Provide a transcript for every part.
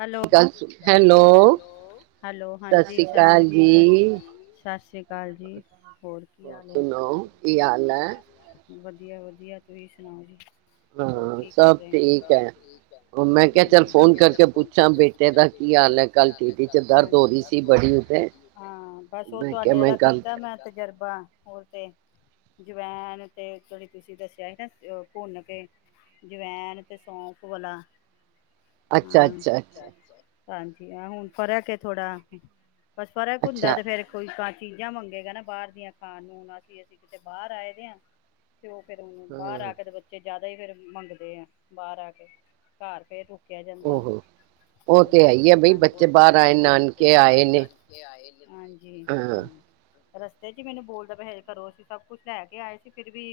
Hello, ਹਾਂਜੀ ਗੱਲ ਸੁਣ ਹੈਲੋ ਸਤਿ ਸ੍ਰੀ ਅਕਾਲ ਜੀ ਸਤਿ ਸ੍ਰੀ ਕਾਲ ਜੀ। ਕੀ ਹੋਰ ਹਾਲ ਸੁਣਾਓ ਕੀ ਹਾਲ ਐ? ਵਧੀਆ-ਵਧੀਆ ਤੁਸੀਂ ਸੁਣਾਓ ਜੀ। ਹੋਰ ਹਾਂ ਕੀ ਕਰ ਸਭ ਰਹੇ ਠੀਕ ਐ, ਮੈਂ ਕਿਹਾ ਚੱਲ ਹਾਂਜੀ ਫੋਨ ਕਰਕੇ ਪੁੱਛਾਂ ਬੇਟੇ ਦਾ ਕੀ ਹਾਲ ਹੈ ਕੱਲ ਟੀਡੀ ਚ ਦਰਦ ਹੋ ਰਹੀ ਸੀ ਬੜੀ ਉਹਦੇ ਹਾਂਜੀ, ਹਾਂ ਬਸ ਉਹ ਮੈਂ ਕਿਹਾ ਤੁਹਾਡੇ ਮੈਂ ਵਾਲਾ ਗੱਲ ਕੀਤਾ ਕਰ ਮੈਂ ਤਜਰਬਾ ਹੋਰ ਤੇ ਜਵੈਨ ਤੇ ਜਿਹੜੀ ਤੁਸੀਂ ਦੱਸਿਆ ਸੀ ਨਾ ਭੁੰਨ ਕੇ ਜਵੈਨ ਤੇ ਸੌਂਫ ਵਾਲਾ ਅੱਛਾ-ਅੱਛਾ, ਹਾਂ ਅੱਛਾ। ਹਾਂਜੀ ਹਾਂ, ਹੁਨ ਫਰਕ ਏ ਥੋੜਾ। ਬਸ ਫਰਕ ਹੁੰਦਾ ਅੱਛਾ ਤੇ ਫੇਰ ਕੋਈ ਕੱਟ ਚੀਜ਼ਾਂ ਮੰਗੇਗਾ ਨਾ ਬਾਹਰ ਦੀਆਂ ਖਾਣ ਨੂੰ ਹੁਨ ਅਸੀਂ ਅਸੀਂ ਕਿਤੇ ਬਾਹਰ ਆਏ ਦੇ ਹਾਂ। ਤੇ ਉਹ ਫੇਰ ਹੁਨ ਬਾਰ ਹਾਂ ਆ ਕੇ ਤੇ ਬੱਚੇ ਜ਼ਿਆਦਾ ਹੀ ਫੇਰ ਮੰਗਦੇ ਐ ਬਾਹਰ ਆ ਕੇ, ਘਰ ਫੇਰ ਰੁਕਿਆ ਹੂੰ, ਉਹੋ ਉਹ ਹਾਂਜੀ, ਤੇ ਹੈ ਹੀ ਹੈ ਬਈ ਬੱਚੇ ਬਾਹਰ ਆਏ ਨਾਨਕੇ ਆਏ ਨੇ ਹਾਂਜੀ ਹਾਂ। ਰਸਤੇ ਚ ਹੀ ਮੈਨੂੰ ਬੋਲਦਾ ਪਿਆ ਹਜੇ ਘਰੋਂ ਅਸੀਂ ਸਭ ਕੁਛ ਲੈ ਕੇ ਆਏ ਸੀ ਫਿਰ ਵੀ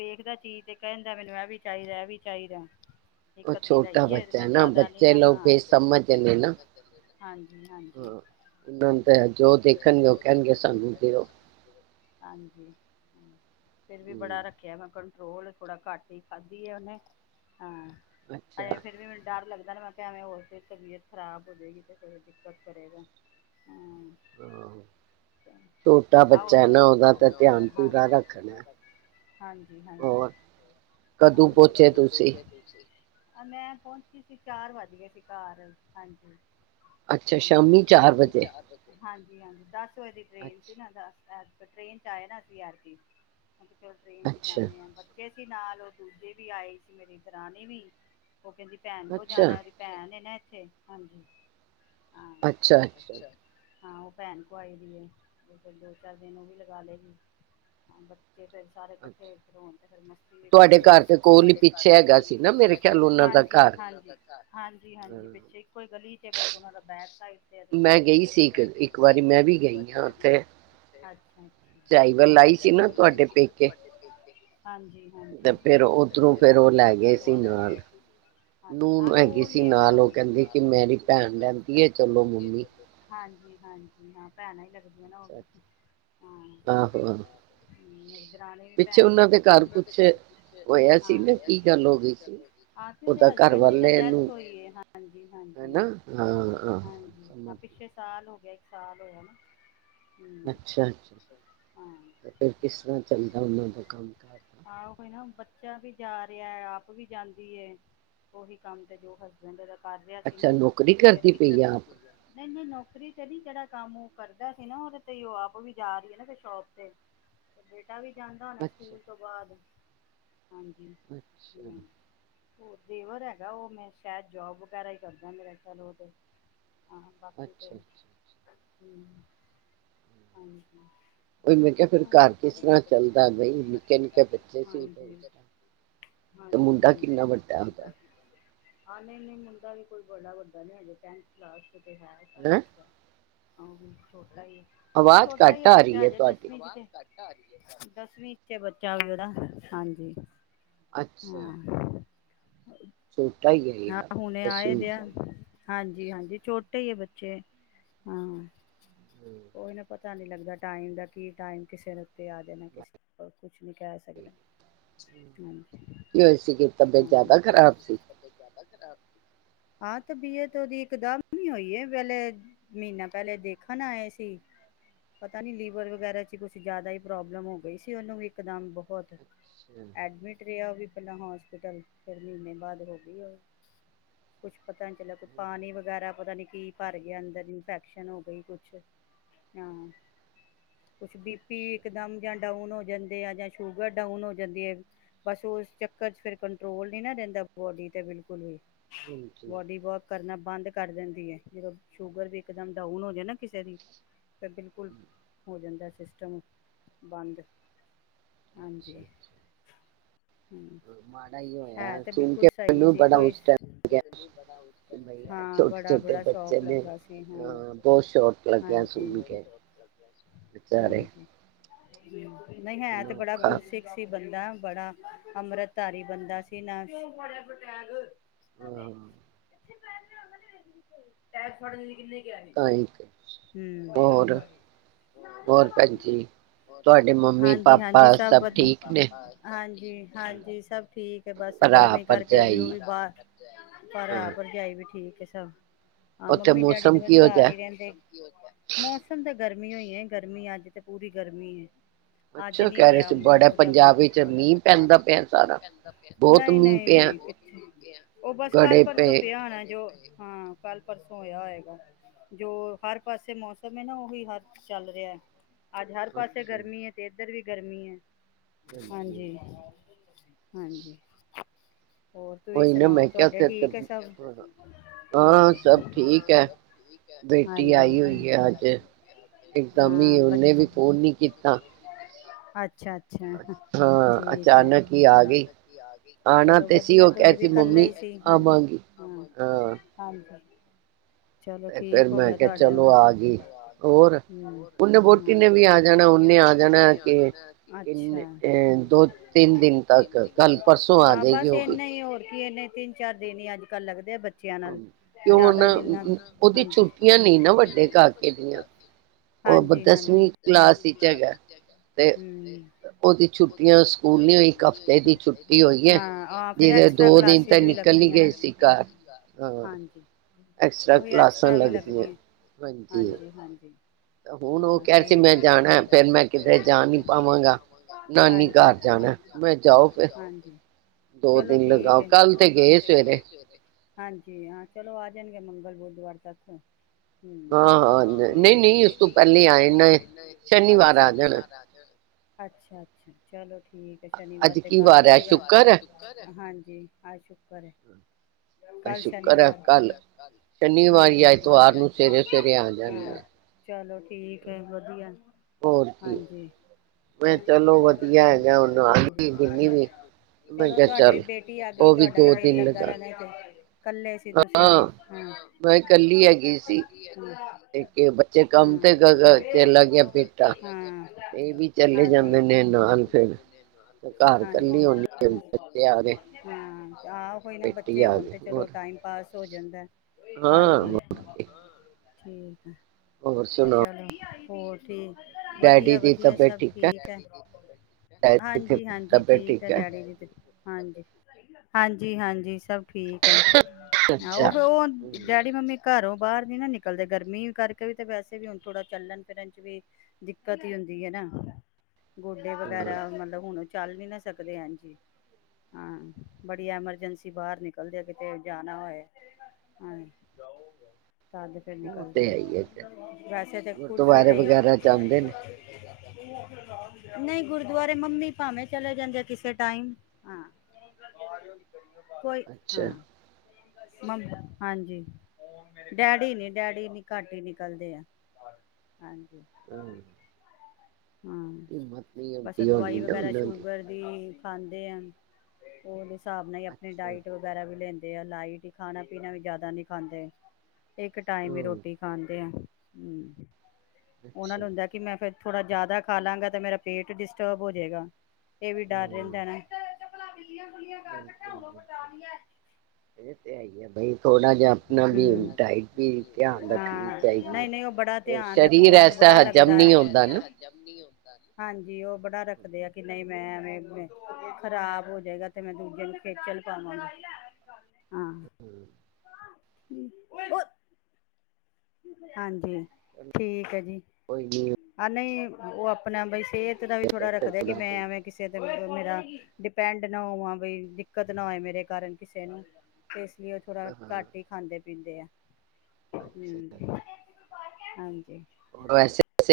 ਵੇਖਦਾ ਚੀਜ਼ ਤੇ ਕਹਿਣਦਾ ਮੈਨੂੰ ਇਹ ਵੀ ਚਾਹੀਦਾ, ਇਹ ਵੀ ਚਾਹੀਦਾ। ਉਹ ਛੋਟਾ ਬੱਚਾ ਨਾ ਜਾਦਾ ਨੀ ਬੱਚੇ ਨਾ ਲੋਕ ਹਾਂ, ਬੇਸਮਝ ਨੇ ਨਾ ਹਾਂਜੀ-ਹਾਂਜੀ, ਹਾਂ ਉਹਨਾਂ ਨੂੰ ਤਾਂ ਜੋ ਦੇਖਣਗੇ ਉਹ ਕਹਿਣਗੇ ਸਾਨੂੰ ਦਿਓ ਹਾਂਜੀ। ਫੇਰ ਵੀ ਬੜਾ ਰੱਖਿਆ ਮੈਂ ਕੰਟ ਰੋਲ ਥੋੜਾ ਘੱਟ ਹੀ ਖਾਧੀ ਏ ਉਹਨੇ। ਅੱਛਾ। ਰ ਲੱਗਦਾ ਨਾ ਮੈਂ ਕਿਹਾ ਐਵੇਂ ਹੋਰ ਫੇਰ ਤਬੀਅਤ ਖ਼ਰਾਬ ਹੋ ਜੇਗੀ ਤੇ ਦਿੱਕਤ ਕਰੇਗਾ। ਹੂੰ ਹਾਂ, ਛੋਟਾ ਆ ਹੋਰ ਬੱਚਾ ਐ ਨਾ ਉਹਦਾ ਤਾਂ ਧਿਆਨ ਹਾਂਜੀ ਪੂਰਾ ਰੱਖਣਾ, ਹਾਂਜੀ ਹਾਂਜੀ ਹੋਰ ਕਦੋਂ ਪੋਚੇ ਤੁਸੀਂ? ਆ ਮੈਂ ਪੋ ਸੀ ਚਾਰ ਵੱਜ ਗਏ ਸੀ ਘਰ ਹਾਂਜੀ। ਅੱਛਾ ਸ਼ਾਮੀ ਚਾਰ ਵਜੇ। ਹਾਂਜੀ-ਹਾਂਜੀ ਦਸ ਸ ਟ੍ਰੇਨ ਸੀ ਨਾ ਅੱਛਾ ਦੱਸ ਅ ਟ੍ਰੇਨ ਚ ਆਏ ਨਾ ਅਸੀਂ ਐਤਕੀ। ਅੱਜ ਕੱਲ ਟ੍ਰੇਨ ਚ ਅੱਛਾ ਜਾਂਨੇ ਆ ਬੱਚੇ ਬੱਚੇ ਨਾਲ ਉਹ ਦੂਜੇ ਵੀ ਆਏ ਸੀ ਮੇਰੀ ਦਰਾਣੀ ਵੀ ਉਹ ਕਹਿੰਦੀ ਭੈਨ ਕੋਲ ਅੱਛਾ ਜਾਨਾ ਉਹਦੀ ਭੈਨ ਏ ਨਾ ਥੇ ਹਾਂਜੀ। ਹਾਂ ਅੱਛਾ ਅੱਛਾ ਹਾਂ ਉਹ ਭੈਣ ਕੋ ਆਈ ਹੋਈ ਹੈ ਉਹ ਫਿਰ ਦੋ ਚਾਰ ਦਿਨ ਉਹ ਵੀ ਲਗਾ ਲਏਗੀ। ਤੇ ਫਿਰ ਸਾਰੇ ਅੱਛਾ ਇਕੱਠੇ ਹੋਣ ਆਣ ਤੇ ਫੇਰ ਮਸਤੀ ਵੀ ਤੁਹਾਡੇ ਕਰਦੇ ਆ ਘਰ ਦੇ ਕੋਲ ਹੀ ਤੁਹਾਡੇ ਘਰ ਪਿੱਛੇ ਦੇ ਹੈਗਾ ਕੋਲ ਨੀ ਸੀ ਨਾ ਪਿੱਛੇ ਮੇਰੇ ਹੈਗਾ। ਖਿਆਲ ਉਹਨਾਂ ਦਾ ਹਾਂਜੀ ਘਰ ਹਾਂਜੀ ਹਾਂਜੀ ਪਿੱਛੇ ਇੱਕੋ ਹੀ ਗਲੀ ਚ ਬਸ ਉਹਨਾਂ ਦਾ ਬੈਰ ਗਈ ਸੀ ਇੱਕ ਮੈਂ ਗਈ ਇੱਕ ਸੀ ਵਾਰੀ ਮੈਂ ਵੀ ਇਕ ਵਾਰ ਗਈ ਹਾਂ ਮੈਂ ਉੱਥੇ ਚਾਈਵਲ ਆਈ ਤੁਹਾਡੇ ਸੀ ਨਾ ਕੋਲ ਆਈ ਤੁਹਾਡੇ ਸੀ ਪੇਕੇ ਤੁਹਾਡੇ ਹਾਂਜੀ ਤੇ ਹਾਂਜੀ ਫੇਰ ਤੇ ਉੱਧਰੋਂ ਫੇਰ ਉਹ ਲੈ ਗਏ ਸੀ ਉਧਰ ਲੈ ਨਾਲ ਗਏ। ਨੂੰਹ ਹੈਗੀ ਸੀ ਨਾਲ ਉਹ ਕਹਿੰਦੀ ਕਿ ਮੇਰੀ ਭੈਣ ਰਹਿੰਦੀ ਹੈ ਚਲੋ ਮੰਮੀ। ਹਾਂਜੀ ਹਾਂਜੀ ਹਾਂ ਭੈਣ ਹੀ ਲਗਦੀ ਹਾ ਆਹੋ ਆਹੋ ਦਰਾਨੀ ਵੀ ਪਿੱਛੇ ਭੈਣ ਉਹਨਾਂ ਦੇ ਲੱਗਦੀ ਘਰ ਤੁਹਾਡੀ। ਕੁਛ ਹੋਇਆ ਸੀ ਨਾ ਕੀ ਗੱਲ ਹੋ ਗਈ ਸੀ ਆਸ਼ੂ ਦੇ ਉਹਦਾ ਹਸਬਡ ਘਰ ਕਹਿੰਦੀ ਤੇ ਵਾਲੇ ਡੈਥ ਨੂੰ ਹੋਈ ਹੈ ਹਾਂਜੀ ਹਨਾ ਹਾਂਜੀ ਹਾਂ ਹਾਂ ਹਾਂਜੀ। ਸਮਝ ਗਈ ਪਿਛਲੇ ਸਾਲ ਸਾਲ ਹੋ ਗਿਆ ਇੱਕ ਸਾਲ ਹੋਇਆ ਨਾ ਹਮ ਅੱਛਾ ਅੱਛਾ ਤੇ ਫਿਰ ਕਿਸ ਤਰ੍ਹਾਂ ਚੱਲਦਾ ਉਹਨਾਂ ਦਾ ਕੰਮ ਕਾਰ ਦਾ ਹਾਂ ਆਹੋ ਕੋਈ ਨਾ ਬੱਚਾ ਵੀ ਜਾ ਰਿਹਾ ਆਪ ਵੀ ਜਾਂਦੀ ਹੈ। ਉਹੀ ਕੰਮ ਤੇ ਜੋ ਹਸਬੈਂਡ ਕਰ ਰਿਹਾ ਸੀ ਨਾ ਅੱਛਾ ਨੌਕਰੀ ਕਰਦੀ ਪਈ ਆ ਆਪ ਨਹੀਂ ਨਹੀਂ ਨੌਕਰੀ ਤੇ ਨੀ ਜਿਹੜਾ ਕੰਮ ਉਹ ਕਰਦਾ ਸੀ ਨਾ ਉਹਦੇ ਤੇ ਉਹ ਆਪ ਵੀ ਜਾ ਰਹੀ ਹੈ ਨਾ ਫੇਰ ਸ਼ੋਪ ਤੇ ਮੁੰਡਾ ਵੀ ਜਾਂਦਾ ਹੋਣਾ ਅੱਛਾ ਸਕੂਲ ਤੋਂ ਬਾਅਦ ਹਾਂਜੀ ਅੱਛਾ ਹੂੰ ਹੋਰ ਦੇਵਰ ਹੈਗਾ ਉਹ ਮੈਂ ਸ਼ਾਇਦ ਜੋਬ ਵਗੈਰਾ ਹੀ ਕਰਦਾ ਮੇਰਾ ਖਿਆਲ ਉਹ ਤੇ ਹਾਂ ਬਾਕੀ ਦੇ ਅੱਛਾ ਅੱਛਾ ਹ ਹਾਂ ਉਹੀ ਮੈਂ ਕਿਹਾ ਫਿਰ ਘਰ ਕਿਸ ਤਰ੍ਹਾਂ ਚੱਲਦਾ ਬਈ ਨਿੱਕੇ ਨਿੱਕੇ ਬੱਚੇ ਸੀ ਤੇ ਮੁੰਡਾ ਹਾਂਜੀ-ਹਾਂਜੀ ਕਿੰਨਾ ਵੱਡਾ [unintelligible] ਹਾਂ ਨਹੀਂ ਨਹੀਂ ਮੁੰਡਾ ਵੀ ਕੋਈ ਬੜਾ ਵੱਡਾ ਨੀ ਹਜੇ ਟੈਥ ਕਲਾਸ ਕਿ ਹੈ ਸਾਰਾ ਹੈਂ ਕੁਛ ਆਹ ਉਹ ਵੀ ਆਵਾਜ਼ ਛੋਟਾ ਹੀ ਘੱਟ ਆ ਰਹੀ ਬੱਚਾ ਹੈ ਹਜੇ ਤੁਹਾਡੀ ਦਸਵੀਂ ਚ ਦਸਵੀਂ ਚ ਬੱਚਾ ਵੀ ਉਹਦਾ ਹਾਂਜੀ। ਅੱਛਾ ਹਾਂ ਛੋਟਾ ਹੀ ਹੈ ਹਾਂ ਹਜੇ ਹੁਣੇ ਆਏ ਦੱਸਵੀਂ ਦੇ ਆ ਹਾਂਜੀ ਹਾਂਜੀ ਛੋਟੇ ਹੀ ਹੈ ਬੱਚੇ ਹਾਂ ਹੂੰ ਕੋਈ ਨਾ ਪਤਾ। ਪਤਾ ਨਹੀਂ ਲੱਗਦਾ ਟਾਈਮ ਦਾ ਕਿ ਟਾਈਮ ਕਿਸੇ ਰ ਉੱਤੇ ਆ ਜਾਣਾ ਬਾਈ। ਕਿਸੇ ਕੁਛ ਨਹੀਂ ਕ ਸਕਦੇ ਹਾਂਜੀ। ਕੀ ਹੋਈ ਸੀ ਕਿ ਤਬੀਅਤ ਹਾਂ ਜ਼ਿਆਦਾ ਖ਼ਰਾਬ ਸੀ। ਹਾਂ ਤਬੀਅਤ ਓਦੀ ਇਕਦਮ ਹੋਈ ਪਹਿਲੇ ਮਹੀਨਾ ਪਹਿਲੇ ਦੇਖਣ ਨਾ ਆਏ ਸੀ ਪਤਾ ਨੀ ਲੀਵਰ ਵਗੈਰਾ ਚ ਕੁਛ ਜਿਆਦਾ ਹੀ ਪ੍ਰੋਬਲਮ ਹੋ ਗਈ ਸੀਓਨੂੰ ਵੀ ਇਕਦਮ ਬਹੁਤ ਅੱਛਾ ਐਡਮਿਟ ਰਿਆ ਬਪਲਾ ਹੋਸਪਿਟਲ ਫ ਮਹੀਨੇ ਬਾਅਦ ਹੋ ਗਈ ਕੁਛ ਪਤਾ ਨੀ ਚੱਲਿਆ ਪਾਣੀ ਵਗੈਰਾ ਪਤਾ ਨੀ ਕੀ ਭਰ ਗਿਆ ਅੰਦਰ ਇਨਫੈਕਸ਼ਨ ਹੋ ਗਈ ਕੁਛ ਹਾਂ ਕੁਛ ਬੀ ਪੀ ਅੱਛਾ ਇਕਦਮ ਜਾਂ ਡਾਊਨ ਹੋ ਜਾਂਦੇ ਆ ਜਾਂ ਸ਼ੂਗਰ ਡਾਊਨ ਹੋ ਜਾਂਦੀ ਹੈ ਬਸ ਉਸ ਚੱਕਰ ਚ ਫਿਰ ਨੀ ਨਾ ਰਹਿੰਦਾ ਬੋਡੀ ਤੇ ਬਿਲਕੁਲ ਵੀ ਹਾਂਜੀ ਬੋਡੀ ਵੋਕ ਕਰਨਾ। ਬੰਦ ਕਰ ਦਿੰਦੀ ਹੈ ਜਦੋਂ ਸ਼ੂਗਰ ਵੀ ਇੱਕਦਮ ਡਾਊਨ ਹੋ ਜਾਵੇ ਨਾ ਕਿਸੇ ਦੀ ਤਾਂ ਬਿਲਕੁਲ ਹੋ ਜਾਂਦਾ ਸਿਸਟਮ ਬੰਦ ਅੱਛਾ ਹਾਂਜੀ ਅੱਛਾ। ਹਮ। ਮਾੜਾ ਹੀ ਹੈ ਹੋਇਆ ਤੇ ਸੁਣ ਬਿਲਕੁਲ ਕੇ ਸਹੀ ਮੈਨੂੰ ਸੀ ਬੜਾ ਕੋਈ ਉਸ ਟਾਈਮ ਲੱਗਿਆ ਬਈ ਹਾਂ ਛੋਟੇ ਬੜਾ ਛੋਟੇ ਬੜਾ ਬੱਚੇ ਸ਼ੌਕ ਨੇ ਲੱਗਾ ਸੀ ਹਾਂ ਅ ਬਹੁਤ ਸ਼ੋਟ ਲੱਗਿਆ ਹਾਂਜੀ ਸੁਣ ਕੇ ਵਿਚਾਰੇ ਹਜੀ ਨਹੀਂ ਹੈ ਇੰਨਾ ਤੇ ਬੜਾ ਔਖਾ ਗੁਰਸਿੱਖ ਸੀ ਬੰਦਾ ਬੜਾ ਅੰਮ੍ਰਿਤ ਤਾਰੀ ਬਣਦਾ ਸੀ ਨਾ [inaudible] ਤੁਹਾਡੇ ਹਾਂ ਕਿੰਨੇ ਤਾਂ ਹੀ ਤੇ ਹੋਰ ਹੋਰ ਭੈਣ ਜੀ ਤੁਹਾਡੇ ਮੰਮੀ ਹਾਂਜੀ ਪਾਪਾ ਹਾਂਜੀ ਸਭ ਠੀਕ ਵਧੀਆ ਨੇ ਹਾਂਜੀ। ਜ ਹਾਂਜੀ। ਸਭ ਠੀਕ। ਕੇ ਬਸ ਭਰਾ ਗਰਮੀ ਕਰਕੇ ਵਿਊ ਭਰਜਾਈ ਵੀ ਬਾਹਰ ਪਰ ਆ ਹਾਂ ਭਰਜਾਈ ਵੀ ਠੀਕ ਇਹ ਸਾ ਹਾਂ ਉੱਥੇ ਮੰਮੀ ਡੈਡੀ ਮੌਸਮ ਤਾਂ ਬਸ ਕਿਹੋ ਘਰ ਜਿਹਾ ਹੀ ਰਹਿੰਦੇ ਮੌਸਮ ਦਾ ਗਰਮੀ ਹੋਈ ਹੈ ਗਰਮੀ ਅੱਜ ਤੇ ਪੂਰੀ ਗਰਮੀ ਹੈ। ਅੱਜ ਅੱਛਾ ਨੀ ਕਹਿ ਰਹੇ ਹੋਇਆ ਸੀ ਬੜਾ ਉਹੋ ਜਿਹਾ ਪੰਜਾਬ ਮੌਸਮ ਵਿੱਚ ਮੀਂਹ ਪੈਂਦਾ ਪੈਂਦਾ। ਨਹੀਂ ਨਹੀਂ ਨਹੀਂ ਉਹ ਬਸ ਕੱਲ ਗੜੇ ਪਰਸੋਂ ਪਏ ਪਿਆ ਹੋਣਾ ਜੋ ਹਾਂ ਕੱਲ ਪਰਸੋਂ ਹੋਇਆ ਹੋਏਗਾ ਜੋ ਹਰ ਪਾਸੇ ਮੌਸਮ ਹੈ ਨਾ ਉਹੀ ਹਰ ਚੱਲ ਰਿਹਾ ਹੈ। ਆਜ ਹਰ ਪਾਸੇ ਅੱਛਾ ਗਰਮੀ ਹੈ ਤੇਜ਼ ਇੱਧਰ ਵੀ ਗਰਮੀ ਹੈ। ਹਾਂਜੀ। ਹਾਂਜੀ। ਹੋਰ ਤੁਸੀਂ ਕੋਈ ਨਾ ਮੈਂ ਸੁਣਾਓ ਕਿਹਾ ਤੁਹਾਡੇ ਉਥੇ ਠੀਕ ਹੈ ਸਭ ਹਾਂ ਹਾਂਜੀ ਸਭ ਠੀਕ ਹੈ ਬੇਟੀ ਹਾਂਜੀ ਆਈ ਹੋਈ ਹੈ ਅੱਜ ਇਕਦਮ ਹੀ ਹਾਂ ਉਹਨੇ ਵੀ ਫੋਨ ਨਹੀਂ ਕੀਤਾ। ਅੱ ਅੱਛਾ ਅੱਛਾ ਹਾਂ ਠੀਕ। ਅਚਾਨਕ ਹੀ ਆ ਗਈ ਆਣਾ ਚਲੋ ਤੇ ਸੀ ਵਧੀਆ ਉਹ ਤੁਸੀਂ ਕਹਿ ਵੀ ਸੀ ਕੱਲੇ ਮੰਮੀ ਸੀ ਹਾਂਜੀ ਆਵਾਂਗੀ ਹਾਂ ਹਾਂਜੀ। ਚਲੋ ਤੇ ਫਿਰ ਠੀਕ ਹੋ ਮੈਂ ਗਿਆ ਕਿਹਾ ਤੁਹਾਡਾ ਹੂੰ ਚਲੋ ਆ ਗਈ ਹੋਰ ਉਹਨੇ ਵੋਟੀ ਹੂੰ ਨੇ ਵੀ ਆ ਜਾਣਾ ਉਹਨੇ ਆ ਜਾਣਾ ਕਿ ਤਿੰਨ ਅੱਛਾ। ਅ ਦੋ ਤਿੰਨ ਦਿਨ ਤੱਕ ਕੱਲ ਪਰਸੋਂ ਆ ਹਾਂ ਜਾਏਗੀ ਬਸ ਉਹ ਵੀ। ਇੰਨਾ ਹੀ ਹੋਰ ਕੀ ਇੰਨੇ ਤਿੰਨ ਚਾਰ ਦਿਨ ਹੀ ਅੱਜ ਕੱਲ ਲੱਗਦੇ ਬ ਬੱਚਿਆਂ ਨਾਲ ਕਿਉਂ ਹੁਣ ਜਿਆਦਾ ਦਿਨ ਨਾਲ ਉਹਦੀ ਛੁੱਟੀਆਂ ਨਹੀਂ ਨਾ ਵੱਡੇ ਹਾਂਜੀ। ਕਾਕੇ ਦੀਆਂ ਉਹ ਹਾਂਜੀ ਹਾਂਜੀ ਦਸਵੀਂ ਕਲਾਸ ਵਿੱਚ ਹੈਗਾ ਤੇ ਉਹਦੀ ਛੁੱਟੀਆਂ ਸਕੂਲ ਨੀ ਹੋਈ ਇੱਕ ਹਫ਼ਤੇ ਦੀ ਛੁੱਟੀ ਹੋਈ ਹੈ ਹਾਂ ਫਿਰ ਜਿਹਦੇ ਐਕਸਟ੍ਰਾ ਦੋ ਦਿਨ ਕਲਾਸਿਸ ਤਾਂ ਵੀ ਨਿਕਲ ਹੀ ਲੱਗਦੀਆ ਨਾ ਗਏ ਸੀ ਘਰ ਹਾਂ ਹਾਂਜੀ। ਐਕਸਟਰਾ ਉਹੀ ਕਲਾਸਾਂ ਐਕਸਟਰਾ ਵੀ ਲੱਗਦੀਆਂ ਲੱਗਦੀ ਹਾਂਜੀ। ਹੁਣ ਉਹ ਹਾਂ ਕਹਿ ਰਹੀ ਸੀ ਠੀਕ ਮੈਂ ਜਾਣਾ ਫੇਰ ਮੈਂ ਕਿਤੇ ਜਾ ਨੀ ਪਾਵਾਂਗਾ ਨਾਨੀ ਹਾਂਜੀ ਘਰ ਜਾਵ ਮੈਂ ਮੈਂ ਜਾਓ ਫਿਰ। ਹਾਂਜੀ ਦੋ ਚਲੋ ਦਿਨ ਠੀਕ ਲਗਾਓ ਹੈ। ਕੱਲ ਤੇ ਸਵੇਰੇ ਗਏ ਸੀ ਉਹ ਤੇ ਹਾਂਜੀ ਹਾਂ ਚਲੋ ਆ ਜਾਣਗੇ ਮੰਗਲ ਬੁੱਧਵਾਰ ਤੱਕ। ਹਾਂ ਹਾਂ-ਹਾਂ ਠੀਕ ਏ। ਨਹੀਂ-ਨਹੀਂ ਨਹੀਂ ਨਹੀਂ ਉਸ ਪਹਿਲੇ ਤੋਂ ਪਹਿਲਾ ਨੇ ਆਏ ਸੀ ਅੱਛਾ ਸ਼ਨੀਵਾਰ ਅੱਛਾ ਆ ਪਹਿਲੀ ਜਾਣਾ ਵਾਰ ਆ ਜਾਣਾ। ਅੱਛਾ ਅੱਛਾ ਚਲੋ ਠੀ ਠੀਕ ਹੈ ਸ਼ਨੀਵਾਰ ਅੱਜ ਤੇ ਕੀ ਕੱਲ ਵਾਰ ਹੀ ਹੈ ਹੈਗਾ ਅੱਜ ਕਿ ਵਾਰ ਸ਼ੁੱਕਰ ਹੈ ਸ਼ੁਕਰ ਹਾਂਜੀ ਅੱਜ ਸ਼ੁਕਰ ਹੈ। ਕੱਲ ਸ਼ੁੱਕਰ ਹੈ ਸ਼ਨੀਵਾਰ ਕੱਲ ਸ਼ਨੀਵਾਰ ਜਾਂ ਹਾਂਜੀ ਐਤਵਾਰ ਨੂੰ ਸਵੇਰੇ-ਸਵੇਰੇ ਆ ਜਾਣਗੇ ਚਲੋ ਠੀਕ ਹੈ ਵਧੀਆ ਹੋਰ ਕੀ ਹਾਂਜੀ। ਮੈਂ ਚਲੋ ਵਧੀਆ ਹੈਗਾ ਹੁਣ ਆ ਗਈ ਗਿੰਨੀ ਵੀ ਹਾਂ ਮੈਂ ਚਲੋ ਕਿਹਾ ਤੁਹਾਡੀ ਵੀ ਚੱਲ ਬੇਟੀ ਆ ਗਈ। ਉਹ ਤੁਹਾਡਾ ਦੋ ਵੀ ਦਿਲ ਦਿਨ ਲੱਗਾ ਲਗਾ ਰਹਿਣਾ ਤੇ ਹਾਂ ਮੈਂ ਇਕੱਲੀ ਹੈਗੀ ਸੀ ਤੇ ਬੱਚੇ ਕੰਮ ਹਾਂ ਤੇ ਗਏ ਚਲਾ ਗਿਆ ਬੇਟਾ ਹਾਂ ਇਹ ਵੀ ਚਲੇ ਜਾਂਦੇ ਹਾਂਜੀ ਨੇ ਨਾਲ ਫਿਰ। ਘਰ ਕੱਲੀ ਹਾਂਜੀ ਹੋਣੀ ਤੇ ਆ ਗਏ ਹਾਂ। ਆਹ ਕੋਈ ਨਾ ਬੇਟੀ ਬੱਚੇ ਆ ਹੋਣ ਗਏ ਤੇ ਚਲੋ ਹੋਰ ਟਾਈਮ ਪਾਸ ਹੋ ਜਾਂਦਾ ਐ। ਹਾਂ ਹਾਂਜੀ। ਹੋਰ ਕੀ ਠੀਕ ਐ। ਹੋਰ ਸੁਣਾਓ ਚਲੋ। ਹੋਰ ਠੀਕ ਡੈਡੀ ਦੀ ਵਧੀਆ-ਵਧੀਆ ਤਬੀਅਤ ਸਭ ਹੈ ਠੀਕ ਐ। ਡੈਡੀ ਦੀ ਹਾਂਜੀ ਹਾਂਜੀ ਤਬੀਅਤ ਠੀਕ ਏ ਹੈ ਡੈਡੀ ਦੀ ਤੇ ਹਾਂਜੀ ਹਾਂਜੀ ਹਾਂਜੀ ਸਭ ਠੀਕ ਹੈ ਆ ਉਹ ਅੱਛਾ ਫ ਉਹ ਹਮ, ਡੈਡੀ ਮੰਮੀ ਘਰੋਂ ਬਾਹਰ ਨੀ ਨਾ ਨਿਕਲਦੇ ਗਰਮੀ ਕਰਕੇ ਵੀ ਤੇ ਵੈਸੇ ਵੀ ਹੁਨ ਥੋੜਾ ਚੱਲਨ ਫਿਰਨ ਚ ਵੀ ਦਿੱਕਤ ਈ ਹੁੰਦੀ ਏ ਨਾ ਗੋਡੇ ਵਗੈਰਾ ਮਤਲਬ ਹੁਨ ਚੱਲ ਨੀ ਨਾ ਸਕਦੇ ਏੰਜ ਈ ਹਾਂ, ਬੜੀ ਐਮਰਜੈਂਸੀ ਬਾਹਰ ਨਿਕਲਦੇ ਆ ਕਿਤੇ ਜਾਨਾ ਹੋਏ ਹ ਤੱਦ ਫਿਰ ਉਹ ਨਿਕਲਦੇ ਤੇ ਐ ਹੈ ਹੀ ਹੈ ਫਿਰ। ਵੈਸੇ ਤਾਂ ਕੁਰਸੀ ਗੁਰਦੁਆਰੇ ਤੇਈ ਵਗੈਰਾ ਜਾਂਦੇ ਨੇ ਨਹੀਂ ਗੁਰਦੁਆਰੇ ਮੰਮੀ ਭਾਵੇਂ ਚਲੇ ਜਾਂਦੇ ਆ ਕਿਸੇ ਟਾਈਮ, ਹਾਂ ਕੋਈ, ਅੱਛਾ ਹਾਂ ਮੰਮੀ ਹਾਂਜੀ ਡੈਡੀ ਨੀ ਡੈਡੀ ਨੀ ਘੱਟ ਹੀ ਨਿਕਲਦੇ ਆ ਹਾਂਜੀ ਹਮ ਹਾਂ ਉਮਰ ਵੀ ਬਸ ਹੋਗੀ ਦਵਾਈ ਹੋਨੀ ਨੇ ਨਾ ਵਗੈਰਾ ਉਹਨਾਂ ਦੀ ਸ਼ੂਗਰ ਖਾਂਦੇ ਹੈ ਓਲਿਸ ਹਿਸਾਬ ਨਾਲ ਈ ਆਪਨੀ ਅੱਛਾ ਡਾਇਾਈਟ ਵਗੈਰਾ ਵੀ ਲੈਂਦੇ ਦੇ ਲਾਈਟ ਹੀ ਖਾਨਾ ਪੀਨਾ ਵੀ ਜ਼ਿਆਦਾ ਨਹੀਂ ਖਾਂਦੇ ਇੱਕ ਟਾਈਮ ਈ ਹਮ, ਰੋਟੀ ਖਾਂਦੇ ਆ ਹਮ ਉਹਨਾਂ ਅੱਛਾ ਨੂੰ ਹੁੰਦਾ ਕਿ ਮੈਂ ਫੇਰ ਥੋੜਾ ਜ਼ਿਆਦਾ ਖਾ ਲਾਂਗਾ ਤੇ ਮੇਰਾ ਪੇਟ ਡਿਸਟਰਬ ਹੋ ਜਾਏਗਾ ਇਹ ਵੀ ਡਰ ਹਮ, ਰਹਿੰਦਾ ਨਾ ਬਿਲਕੁਲ ਬਿਲਕੁਲ ਇਹ ਤੇ ਹੈਈ ਆ ਨਹੀਂ ਹਮ ਧਿਆਨ ਰੱਖਣੀ ਹਾਂ ਚਾਹੀਦੀ ਨਹੀਂ ਹੈ। ਨਹੀਂ ਉਹ ਬੜਾ ਫਿਰ ਧਿਆਨ ਰੱਖਦੇ ਸਰੀਰ ਓਨ੍ਹਾ ਨੂੰ ਐਸਾ ਬੜਾ ਹਜ਼ਮ ਲੱਗਦਾ ਨਹੀਂ ਹੈ ਹੁੰਦਾ ਨਾ ਹਾਂਜੀ ਉਹ ਬੜਾ ਰਖ ਰਖਦੇ ਆ ਕਿ ਨਹੀਂ ਮੈਂ ਐਵੇਂ ਖ਼ਰਾਬ ਹੋ ਜਾਏਗਾ ਤੇ ਮੈਂ ਦੂਜੇ ਨੂੰ ਖੇਚਲ ਪਾਵਾਂਗਾ ਹਮ ਹਮ ਉਏ ਹਾਂਜੀ ਠੀਕ ਹੈ ਜੀ ਕੋਈ ਨੀ ਆ ਨਹੀਂ ਉਹ ਅਪਨਾ ਬਈ ਸਿਹਤ ਦਾ ਵੀ ਥੋੜਾ ਫਿਰ ਰੱਖਦੇ ਆ ਕਿ ਥੋੜਾ ਮੈਂ ਐਵੇਂ ਕਿਸੇ ਦੇ ਮਤਲਬ ਮੇਰਾ ਡਿਪੈਂਡ ਨਾ ਹੋਵਾਂ ਬਈ ਦਿੱਕਤ ਨਾ ਹੋਏ ਮੇਰੇ ਕਾਰਨ ਕਿਸੇ ਨੂੰ ਤੇ ਇਸ ਲਈ ਉਹ ਥੋੜ੍ਹਾ ਹਾਂ ਘੱਟ ਹੀ ਖਾਂਦੇ [inaudible] ਅੱਛਾ ਅੱਛ ਹਾਂਜ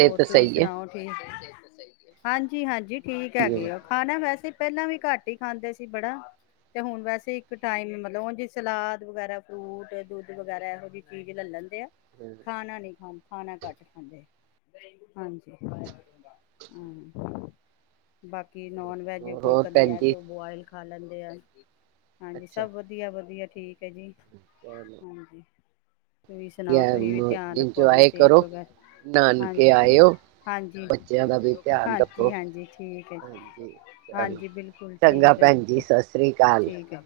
ਹੋਰ ਤੁਸੀਂ ਸਹੀ ਹੈ। ਸੁਣਾਓ ਠੀਕ? ਹਾਂਜੀ ਹਾਂਜੀ। ਠੀਕ ਹੈਗੇ ਓ ਖਾਣਾ ਵੈਸੇ ਪਹਿਲਾਂ ਵੀ ਘੱਟ ਹੀ ਖਾਂਦੇ ਸੀ ਬੜਾ ਤੇ ਹੁਣ ਵੈਸੇ ਇੱਕ ਟਾਈਮ ਮਤਲਬ ਉਨਜ ਸਲਾਦ ਵਗੈਰਾ ਫਰੂਟ ਦੁੱਧ ਵਗੈਰਾ ਇਹੋ ਜਿਹੀ ਚੀਜ਼ ਲੈ ਦੇ ਖਾਣਾ ਨਹੀਂ ਖਾਂਦੇ। ਖਾਣਾ ਕਟ ਖਾਂਦੇ ਹਾਂਜੀ ਹਮ। ਬਾਕੀ ਨੋਨ ਵੈਜ ਕੋਈ ਹੋਰ ਕਦੀ ਭੈਣ ਐੱਗ ਜੀ ਬੋਆਇਲ ਖਾ ਲੈਂਦੇ ਆ। ਹਾਂਜੀ ਅੱਛਾ ਸਭ ਵਧੀਆ ਵਧੀਆ। ਠੀਕ। ਓਕੇ ਜੀ ਚਲੋ ਹਾਂਜੀ। ਤੁਸੀਂ ਸੁਣਾਓ ਵਧੀਆ ਤੁਸੀਂ ਵੀ ਧਿਆਨ ਰੱਖੋ ਆਪਣੀ ਇੰਜੋਏ ਸੇਹਤ ਕਰੋ। ਵਗੈਰਾ ਨਾਨਕੇ ਹਾਂਜੀ ਆਏ ਹੋ ਹਾਂਜੀ ਬੱਚਿਆਂ ਦਾ ਵੀ ਧਿਆਨ ਹਾਂਜੀ ਰੱਖੋ ਹਾਂਜੀ ਠੀਕ ਹੈ ਹਾਂਜੀ ਜੀ ਚਲੋ ਹਾਂਜੀ ਬਿਲਕੁਲ ਚੰਗਾ ਠੀਕ ਹੈ ਜੀ ਭੈਣ ਸਤਿ ਸ੍ਰੀ ਅਕਾਲ ਠੀਕ ਹੈ।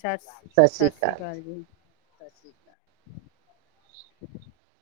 ਸਤ ਸਤਿ ਸ਼੍ਰੀ ਅਕਾਲ ਜੀ। ਸਤਿ ਸ੍ਰੀ ਅਕਾਲ। [inaudible]